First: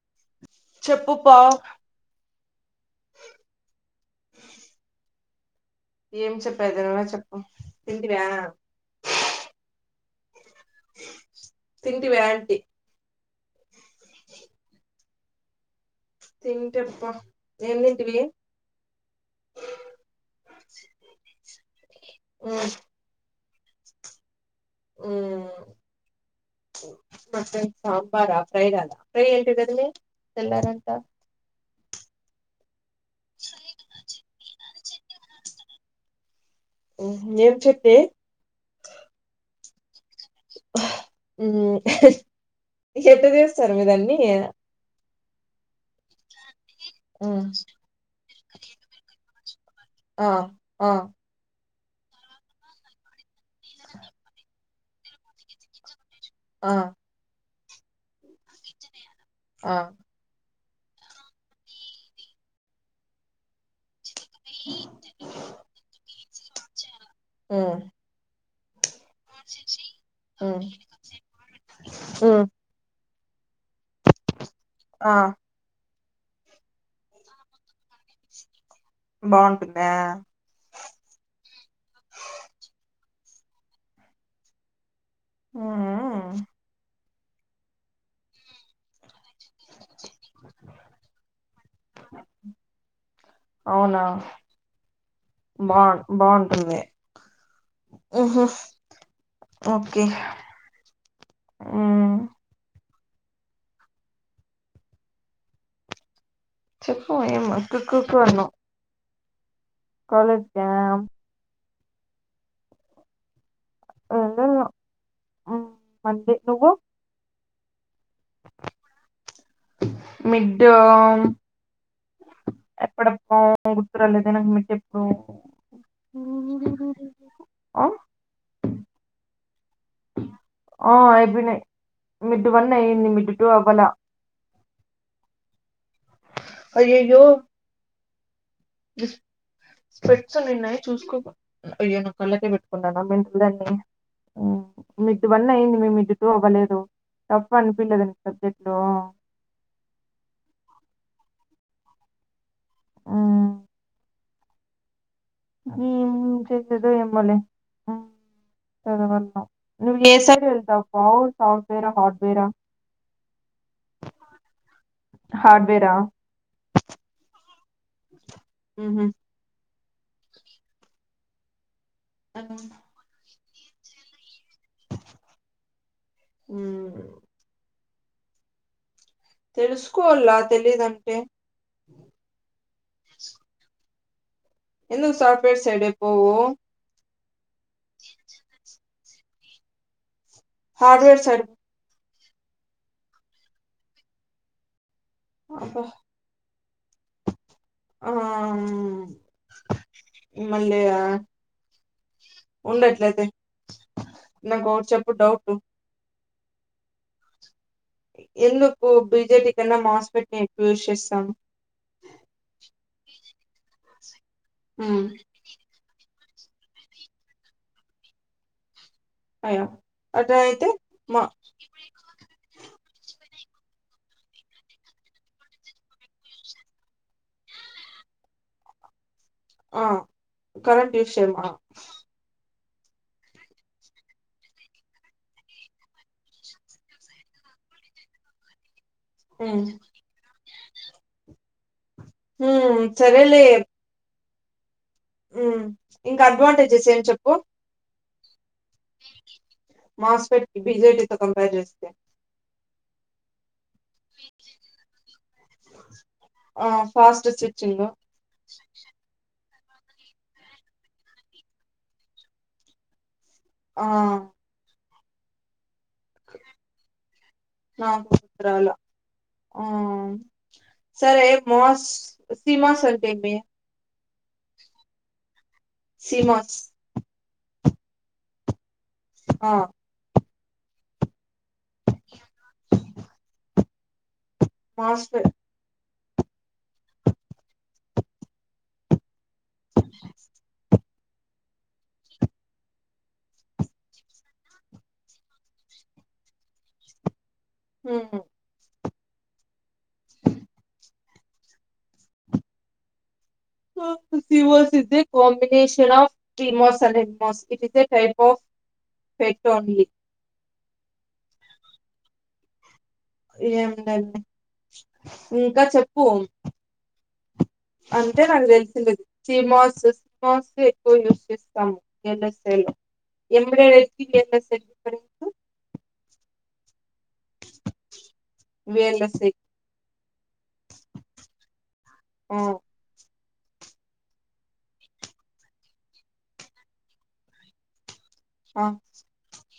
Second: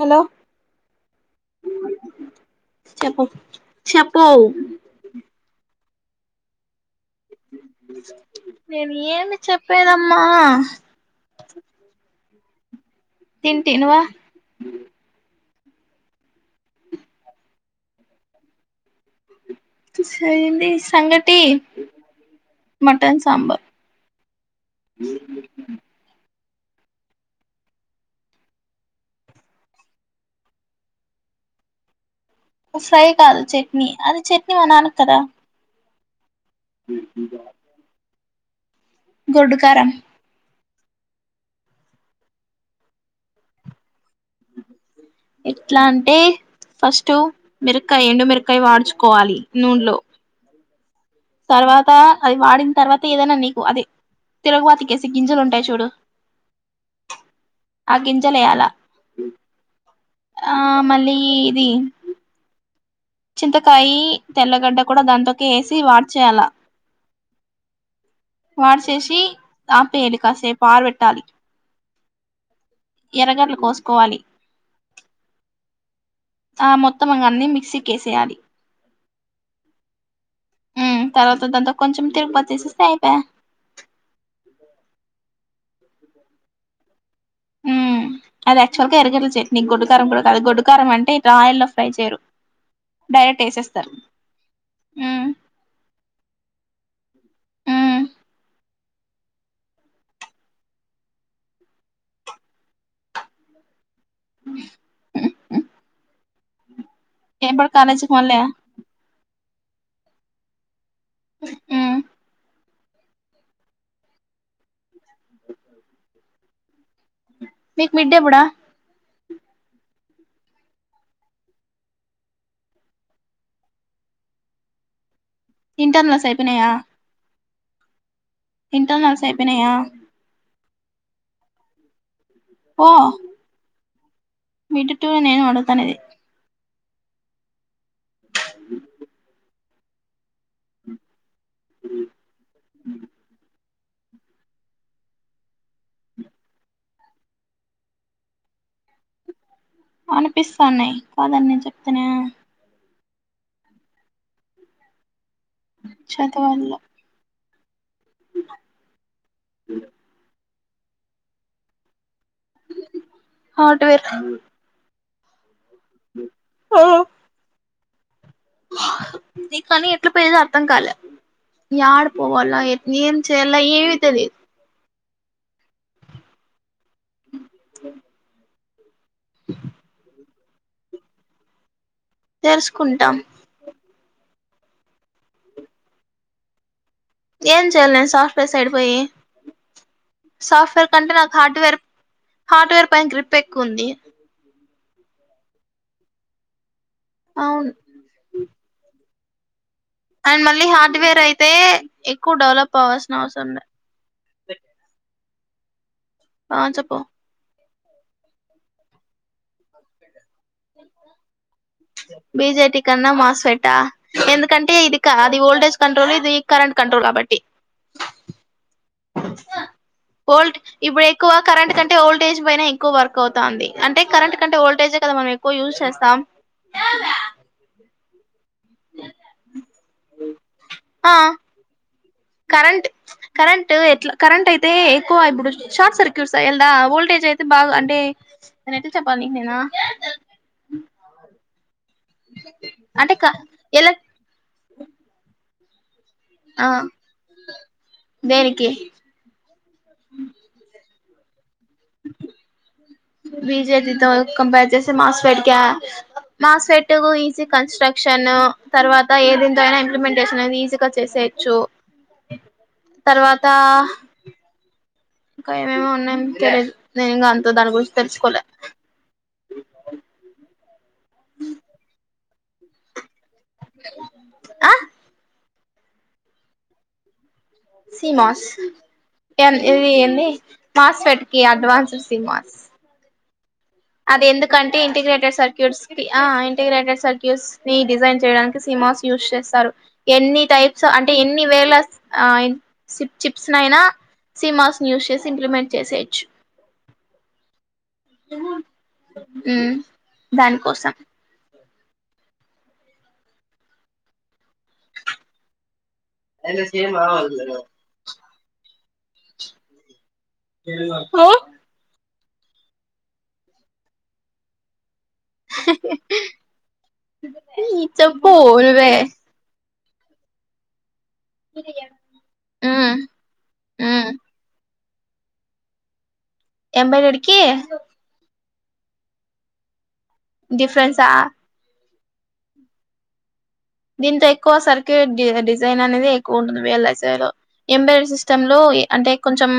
Hello చెప్పు పావ్ చెప్పు చెప్పు ఏం చెప్పెదిరా చెప్ప నేను ఏమి చెప్పేదా మా తింటివా యాంటి తింటి నువ్ తింటప్పా ఎంతింటివి [unintelligible] సంగటి మ్మ్ మటన్ సాంబర్ ఏ మ సాంబారా ఫ్రైగాలా ఫ్రై ఎంటిదరి తిన్నా రంతా ఫ్రై కాదు చట్నీ అది చట్నీ మనాన్నక్ కదా ఏం చట్నీ గొడ్డుకారం ఎట్ట చేస్తారు మీ రన్నీ ఎట్లా అంటే ఫస్టూ మ్మ్ మిరుక్కాయ్ ఎండు మెరుకా కై వాడ్చుకోవాలి నూన్లో హా తర్వాతా అది వాడిన్ తర్వాత ఏదైనా నీకు అది తిరుగుబాతికేసి గింజల్ ఉంటాయ్ చూడూ ఆ ఆ గింజల ఎయ్యాల ఆ ఆ మళ్ళీ ఇది చింతకాయీ తెల్లగడ్డ కూడా దాంతోకి ఏసి వా చాలా మ్ వార్స్ షీ ఆపేలి కాసే పార్ వెెట్టాలీ ఊ ఎర్రగడ్లు కోస్కోవాలి ఆ ఆ మొత్తం అన్నీ మిక్సీ కేసేయాలి బాగుంటుందా మ్ తర్వాత దాంతొ కొంచెం తిరుమత వేసేస్తే అయిపోయ్ మ్ మ్ మ్ అది ఆక్చువల్ క ఎర్రగడ్డ చెల్ నీకు గొడ్డు కారం కూడా కాదు గొడ్డు కారం అంటే ఇలా ఆయిల్లో ఫ్రై చేయరు డైరెక్ట్ ఏసేస్తారు అవునా మ్ బాగు బాగుంటుంది మ్ మ్మ్ హు ఓకే ఆ చెప్పు ఏం కుక్కు మళ్ళీ అన్నా కాలేజ్కి ఉ ఎంట మల్లి నువ్వు మీకు మిడ్ డే మిడ్డు [unintelligible] ఇంటర్న్ల సైపినయా ఆ ఇంటర్నల్స్ప్పినయా ఉ అయిపోయినాయి మిడ్డు వన్ అయ్యింది మిడ్డు టూ అవ్వల మిడ్డు టూ నేను అడుతాన అదది అయ్యయ్యో ఇ స్పెట్స్ ఉన్నిన్నాయి చూసుకోక అయ్యేనాకళ్ళకే పెట్టుకున్నాన మెంటాల్డన్ని మిడ్డు వన్ అయ్యంది మే మిడ్డు టూ అవ్వలేదు టఫ్ అ అనిపిలేదా నీకు సబ్జెక్ట్ అనిపిస్తాన్నాయి కాదని నేను చెప్తేనే ఆ నం చదవాల చేతుదు ఏ మోలే చదవల నువ్వు ఏస సాఫ్ట్వేర్ హార్డ్వేర్ హార్డ్వేర్ ఊహు కానీ ఎట్లా పెయదో అర్థం కాలేదు యాడ్ పోవాల ఎ చెలా ఏవి తెలీదు ఉ అ తెలుసుకోవల్ల తెలీదు అంటే తెలుసుకుంటాం ఎందుకు సాఫట్వ పోవ ఏం చేయాలి నేను సాఫట్వే సాఫ్ట్వేర్ కంటే హార్డ్వేర్ నాకు సైడ్ హార్డ్వేర్ హార్డ్వేర్ పైన గ్రిప్ ఎక్కువుంది ఆహా అవును ఆ అండ్ మళ్ళీ హార్డ్వేర్ అయితే ఎక్కువ డెవలప్ అవ్వాల్సిన ఉండట్లయితే అవసరం లే నాకు చెప్పు డౌట్ ఆ చెప్పు ఎందుకు బిజెపి కన్నా మాస్పెట్ ని ఎక్కువ యూస్ చేస్తాం బిజెటి కన్నా మాస్వేట ఎందుకంటే ఇదికా అది ఓల్డేజ్ కంట్రోల్ ఇది కరెంట్ కంట్రోల్ కాబట్టి అయ్యా అట్లా ఓల్డ్ అయితే ఇప్పుడు మా ఎక్కువ కరెంట్ కంటే ఓల్టేజ్ పైన ఎక్కువ వర్క్ అవుతుంది అంది అంటే కరెంట్ కంటే ఓల్టేజే కద మనం ఎ క్కువ యూజ్ చేస్తాం దాదా ఆ కరెంట్ ఆ విషయమా కరెంట్ కరెంట్ ఎట్లా కరెంట్ అయితే ఎక్కువ ఇప్పుడు షార్ట్ సర్క్యూట్స్ వెళ్దా వోల్టేజ్ అయితే బాగా అంటే ఏట చెప్పాలా నికి నేను మ్మ్. హుమ్ అంటే క సరేలే ఎలా హ్మ్. ఇంకా అడ్వాంటేజెస్ ఏం చెప్పు బేరి మాస్‌ఫెట్ బీజేటీ కంపేర్ చేస బీజేటీతో కంపేర్ చేసి మాస్‌ఫెట్ క ఆ MOSFET fast easy switching construction తర్వాత ఏదింతో అయినా ఇంప్లిమెంటేషన్ అనేది ఈజీగా చేసేయొచ్చు తర్వాత ఆ ఇంకా మేము ఉన్నాం తెలీదు నేను ఇంకా అంత దాని గురించి నాకు తెలుసుకోలే గుర్తు రాల ఆ సరే మాస్‌ సీమాస్‌ అంటే ఏమీ ఆ సీమాస్‌ సీమాస్‌ ఆ ఏంది ఇది ఏంది మాస్ ‌ఫెట్ కీ అడ్వాన్సడ్ సిమాస్ అది ఎందుకంటే మాస్ఫెట్ ఇంటిగ్రేటెడ్ సర్క్యూట్స్ అ ఇంటిగ్రేటెడ్ సర్క్యూస్ ని డిజైన్ చేయడానికి సిమాస్ యూజ్ చేస్తా స్తరు ఎన్ని టైప్ సో అంటే ఎన్ని వేల సిప్ చిప్స్నయినా సీమాస్ ని యూస్ చేసి ఇంప్లిమెంట్ చేసేయచ్చు హుమ్ మ్మ్ దాన్ కోసం సిమాస్ ఈజె కాంబినేషన్ ఆఫ్ సిమాస్ అనే మాస్‌ఫెట్ ఇస్ ఏ టైప్ పో ఫెట్ ఓన్లీ ఆహ్ ఏం లేదె ఇంక చెప్పు అంటే చెప్పు నాక్ నువ్వే తెలుస్తది సిమాస్ మాస్ సి యూస్ చేస్తాము వీఎల్ఎస్ఐ లో మ్మ్ ఎంబెడెడ్ అయితే మ్మ్ వీఎల్ఎస్ఐకి పడుకు ఎంబడెడ్ కి వి యల్ ఎస్ ఐ డి ఫ్రెన్సా ఆ దీంతో ఎక్కువ సరికి డిజైన్ అనేది ఎక్కువ ఉంటుంది వి ఎల్ ఎస్ ఐ లో ఎంబెడెడ్ సిస్టమ్లో ఆ అంటే కొంచెం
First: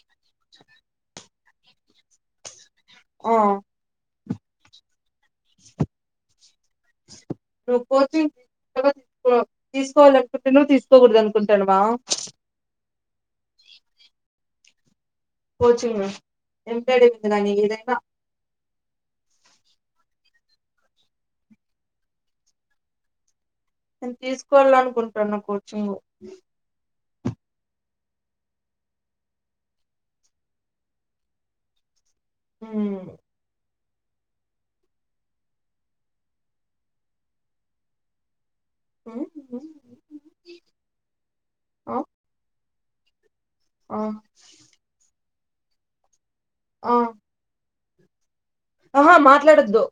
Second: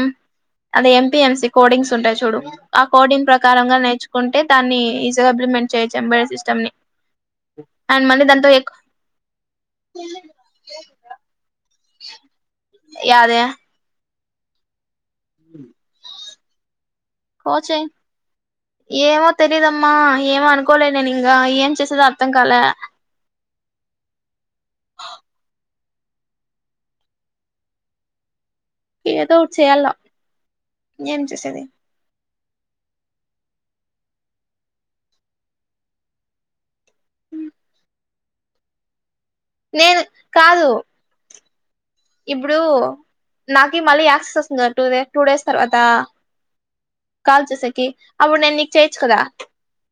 అదే ఎంపీ ఎంసి కోర్డింగ్స్ ఉంటయి చూడు ఆ కోడింన్ ఆ ప్రకారంగ నేర్చు కుంటే దాన్ని ఈజగా ఇంప్లిమెంట్ చేయచ్చు ఎంబడెడ్ సిస్టమ్ ని అన్డ్ మల్లి దాంతో ఎ తీసుకోలేక పోతను తీసుకోకూడదు అనుకుంటాడు నువా యాదె కోచింగ ఏమ్ కోచింగ్ ఏమో తెలిదమ్మా ఏమ అనుకోలే నేను ఇంగా ఏం చేసేది అర్థం కాలా నేను తీసుకోవాలనుకుంటున్నా కోచింగ్ ఏదో ఓకటి చేయాల ఏం చేసేది మ్మ్ నేను కాదు ఆ ఇప్పుడు నాకి ఆ మళ్ళీ యాక్సస్ వస్తుంది టూ డే టూ డేస్ తర్వాత ఆ కాల్ చేసేకి అవుడు ఆహా మాట్లాడద్దు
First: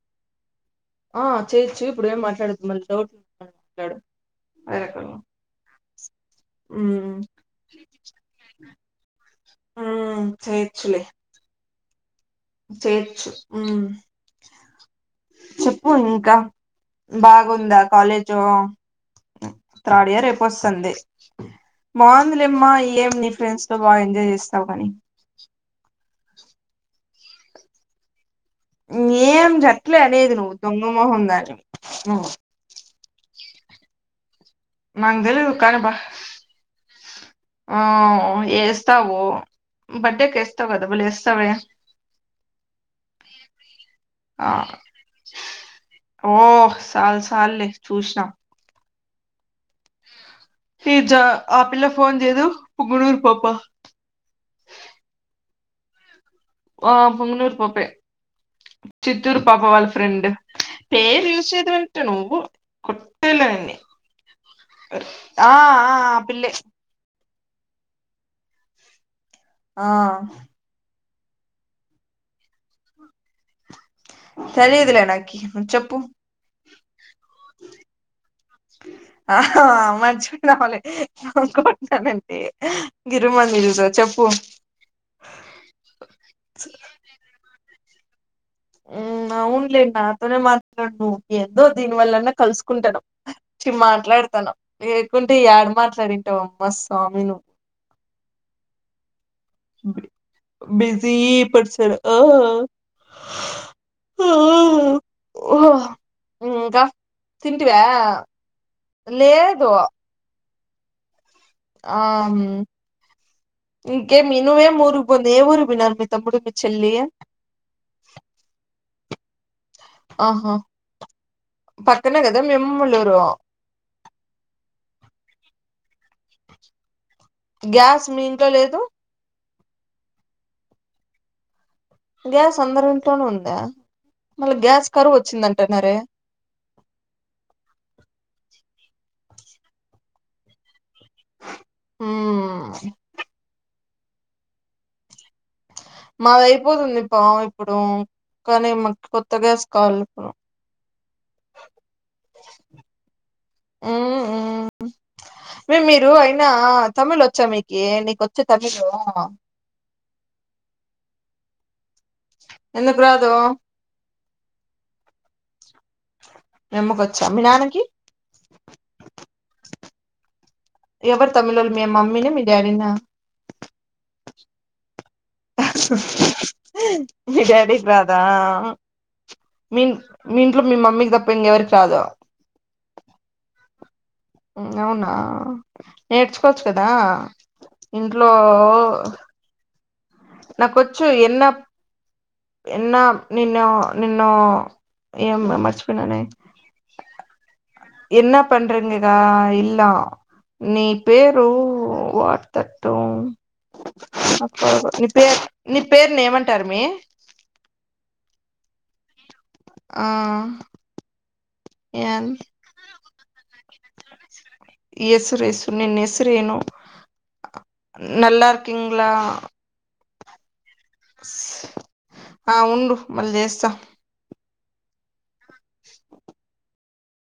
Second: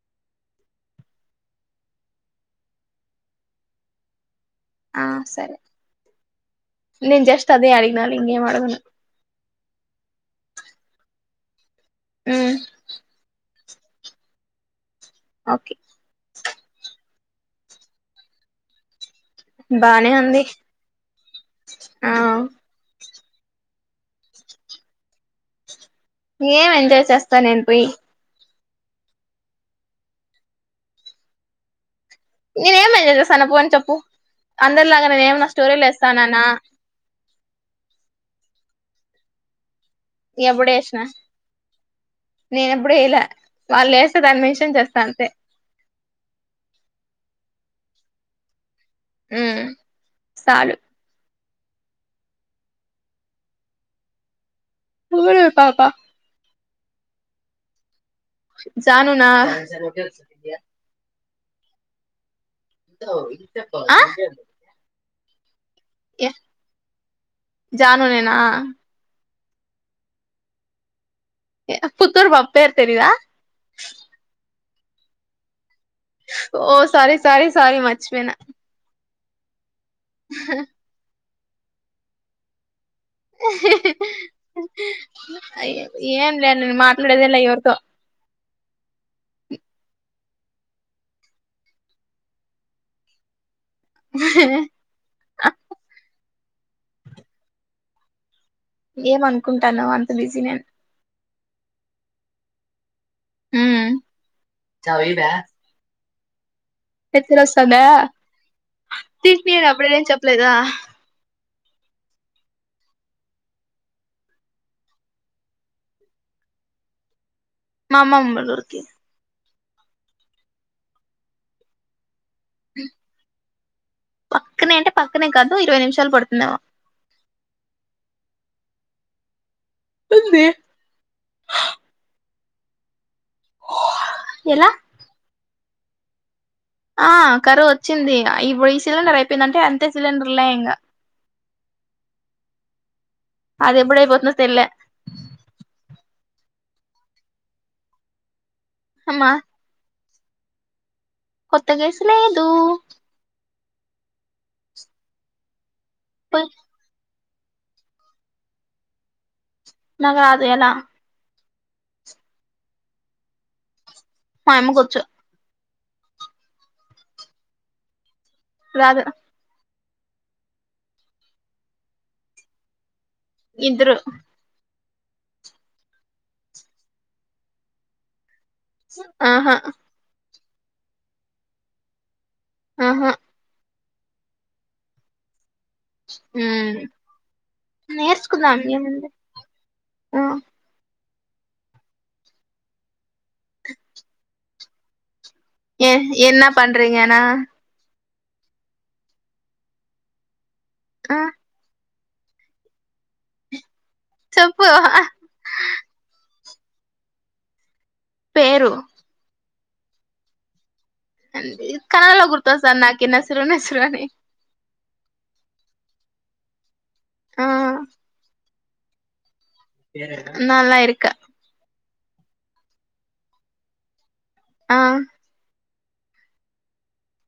ఆ చేయొచ్చు ఇప్పుడు ఏం మాట్లాడద్ మళీ డౌట్ [unintelligible] ఆ సరే హ్మ్మ్. నేను జస్ట్ అదే అడిగినాను ఇంకేం అడగను హ్మ్మ్ చేయొచ్చులే చెయొచ్చు మ్మ్ ఓకే చెప్పు ఇంకా బాగుందా కాలేజూ తాడ్ బానే ఇయర్ ఉంది అయిపోస్తది ఆ బాగుందిలేమ్మా ఏంది ఫ్రెండ్స్ తో బాగా ఎంజాయ్ చేస్తావు కానీ ఏం ఎంజాయ్ చేస్ త నేను పోయి ఏం చెట్లే అనేది నువ్వు దొంగమొహం దానివి నేనే ఏం చేస్తన్న [unintelligible] పో అని చెప్పు అందరిలాగా నాకు నేను ఏమైనా తెలీదు కానీ స్టోరీలు బా వేస్తాననా ఆ ఏస్తావు బడ్డేకి ఎస్తావ్ ఎప్పుడు కదా వేసిన బలేస్తావే నేను ఎప్పుడు వేయలే వాళ్ళు వేస్తే దాన్ని ఆ మెన్షన్ చేస్తా అంతే ఓ సాల్ సాల్లే చూసిన మ్మ్ ఫిజ్జా ఆ పిల్ల ఫోన్ చేయదు పుంగనూరు పాప పుంగనూరు పాప ఆ పొంగనూరు పాపే జాను నా చిత్తూరు [inaudible] కుట్టాల్ధాన్ని ఆ ఆ ఆ పిల్లే జనునేేనా ఆ ఏ పుత్తూరు పాప పేర్ తెలిదా సర ఇదలే నాకి చెప్ప ఓ సారి సారీ సారీ మర్చిపోయిన హః ఆవున్ మ జవ ఇంక పట్టనండి ఏం లే నను మాట్లాడేదిలా ఇవరితో అవునులేం నాతోనే మాట్లాడు నువ్వు ఏదో దీనివల్లన్నా కలుసుకుంటాను చి మాట్లాడుతాను లేకుంటే ఏడ మాట్లాడింటావో మా స్వామినువ్ ఏమంత బిజీ పడు సర ఆ ఆ చవి వ ఆ. ఇంకా ఎంత తింటివా రసందా తిను లేదు అప్పుడ చెప్పలేదా ఆ ఇంకేం ఇనువేం ఊరుకి పోంది ఏ ఊరు వి నర్మి త ముడు మీ చెల్రీ మామ మబళూరుకి ఆహా కన కదా మెమ్ముళూరు పక్కనే అంటే పక్కనే కాదు ఇరవై నిమిషాలు పడుతుందేమ గ్యాస్ మీంట్లో లేదు ఉంది అ సందర ఉందా మళ్ళా ఎలా గ్యాస్ కరు వచ్చిందంటే ట్టనారే ఆ కరువు వచ్చింది ఇప్పుడు ఈ సిలిండర్ అయిపోయిందంటే అంతే సిలిండర్ లే ఇంంగా హ అది ఎప్పుడపోతున తెల్లే మాది అయిపోతుంది ఇ పా ఇప్పుడు కానీ మ అమ్మా కొత్తగాస్ కాాల ఓ కొత్త గేసులేదు మ్ హ్ మే మీరు పోయ్ అయినా తమిళ్ చ్చ మీకి నీకు వచ్చ తమిళు నాకా ఆది ఎలా ఎందుకు రాదు మామ్మ కొచ్చు మీ అమ్మకొచ్చా మీ నాన్నకి రాదు ఎవరు తమిళోళ్ళు మీ మమ్మీన మీ డాడీనా ఇద్దరు మీ డాడీ కి రాదా ఆహా మీ మీ ఇంట్లో మీ మమ్మీకి తప్ప ఇంకెవరి కి రాదు ఆహా అవునా నేర్చుకోవచ్చు మ్ కదా ఇంట్లో నేర్చుకుందాం ఏముంది ఆ నా కొచ్చు ఎన్న ఎన్న నిన్న నిన్న ఏ ఎన్న పండీరింగాన ఎన్న పండ్రంగకా ఇల్లా నీ ఆ పేరు వార్తట్టం చెప్పు ని పేరు ని పేరు నీ ఏమంటారు టారుమే పేరు ఆ కలలో గుర్తుస్తోన్న [unintelligible] విసరాని ఎసురు ఎసురు నిన్ను ఎసురేను నల్ కింగ్ లా నల్లా ఎరుకు స్ ఆ ఉండు మళ్ళీ చేస్తా ఆ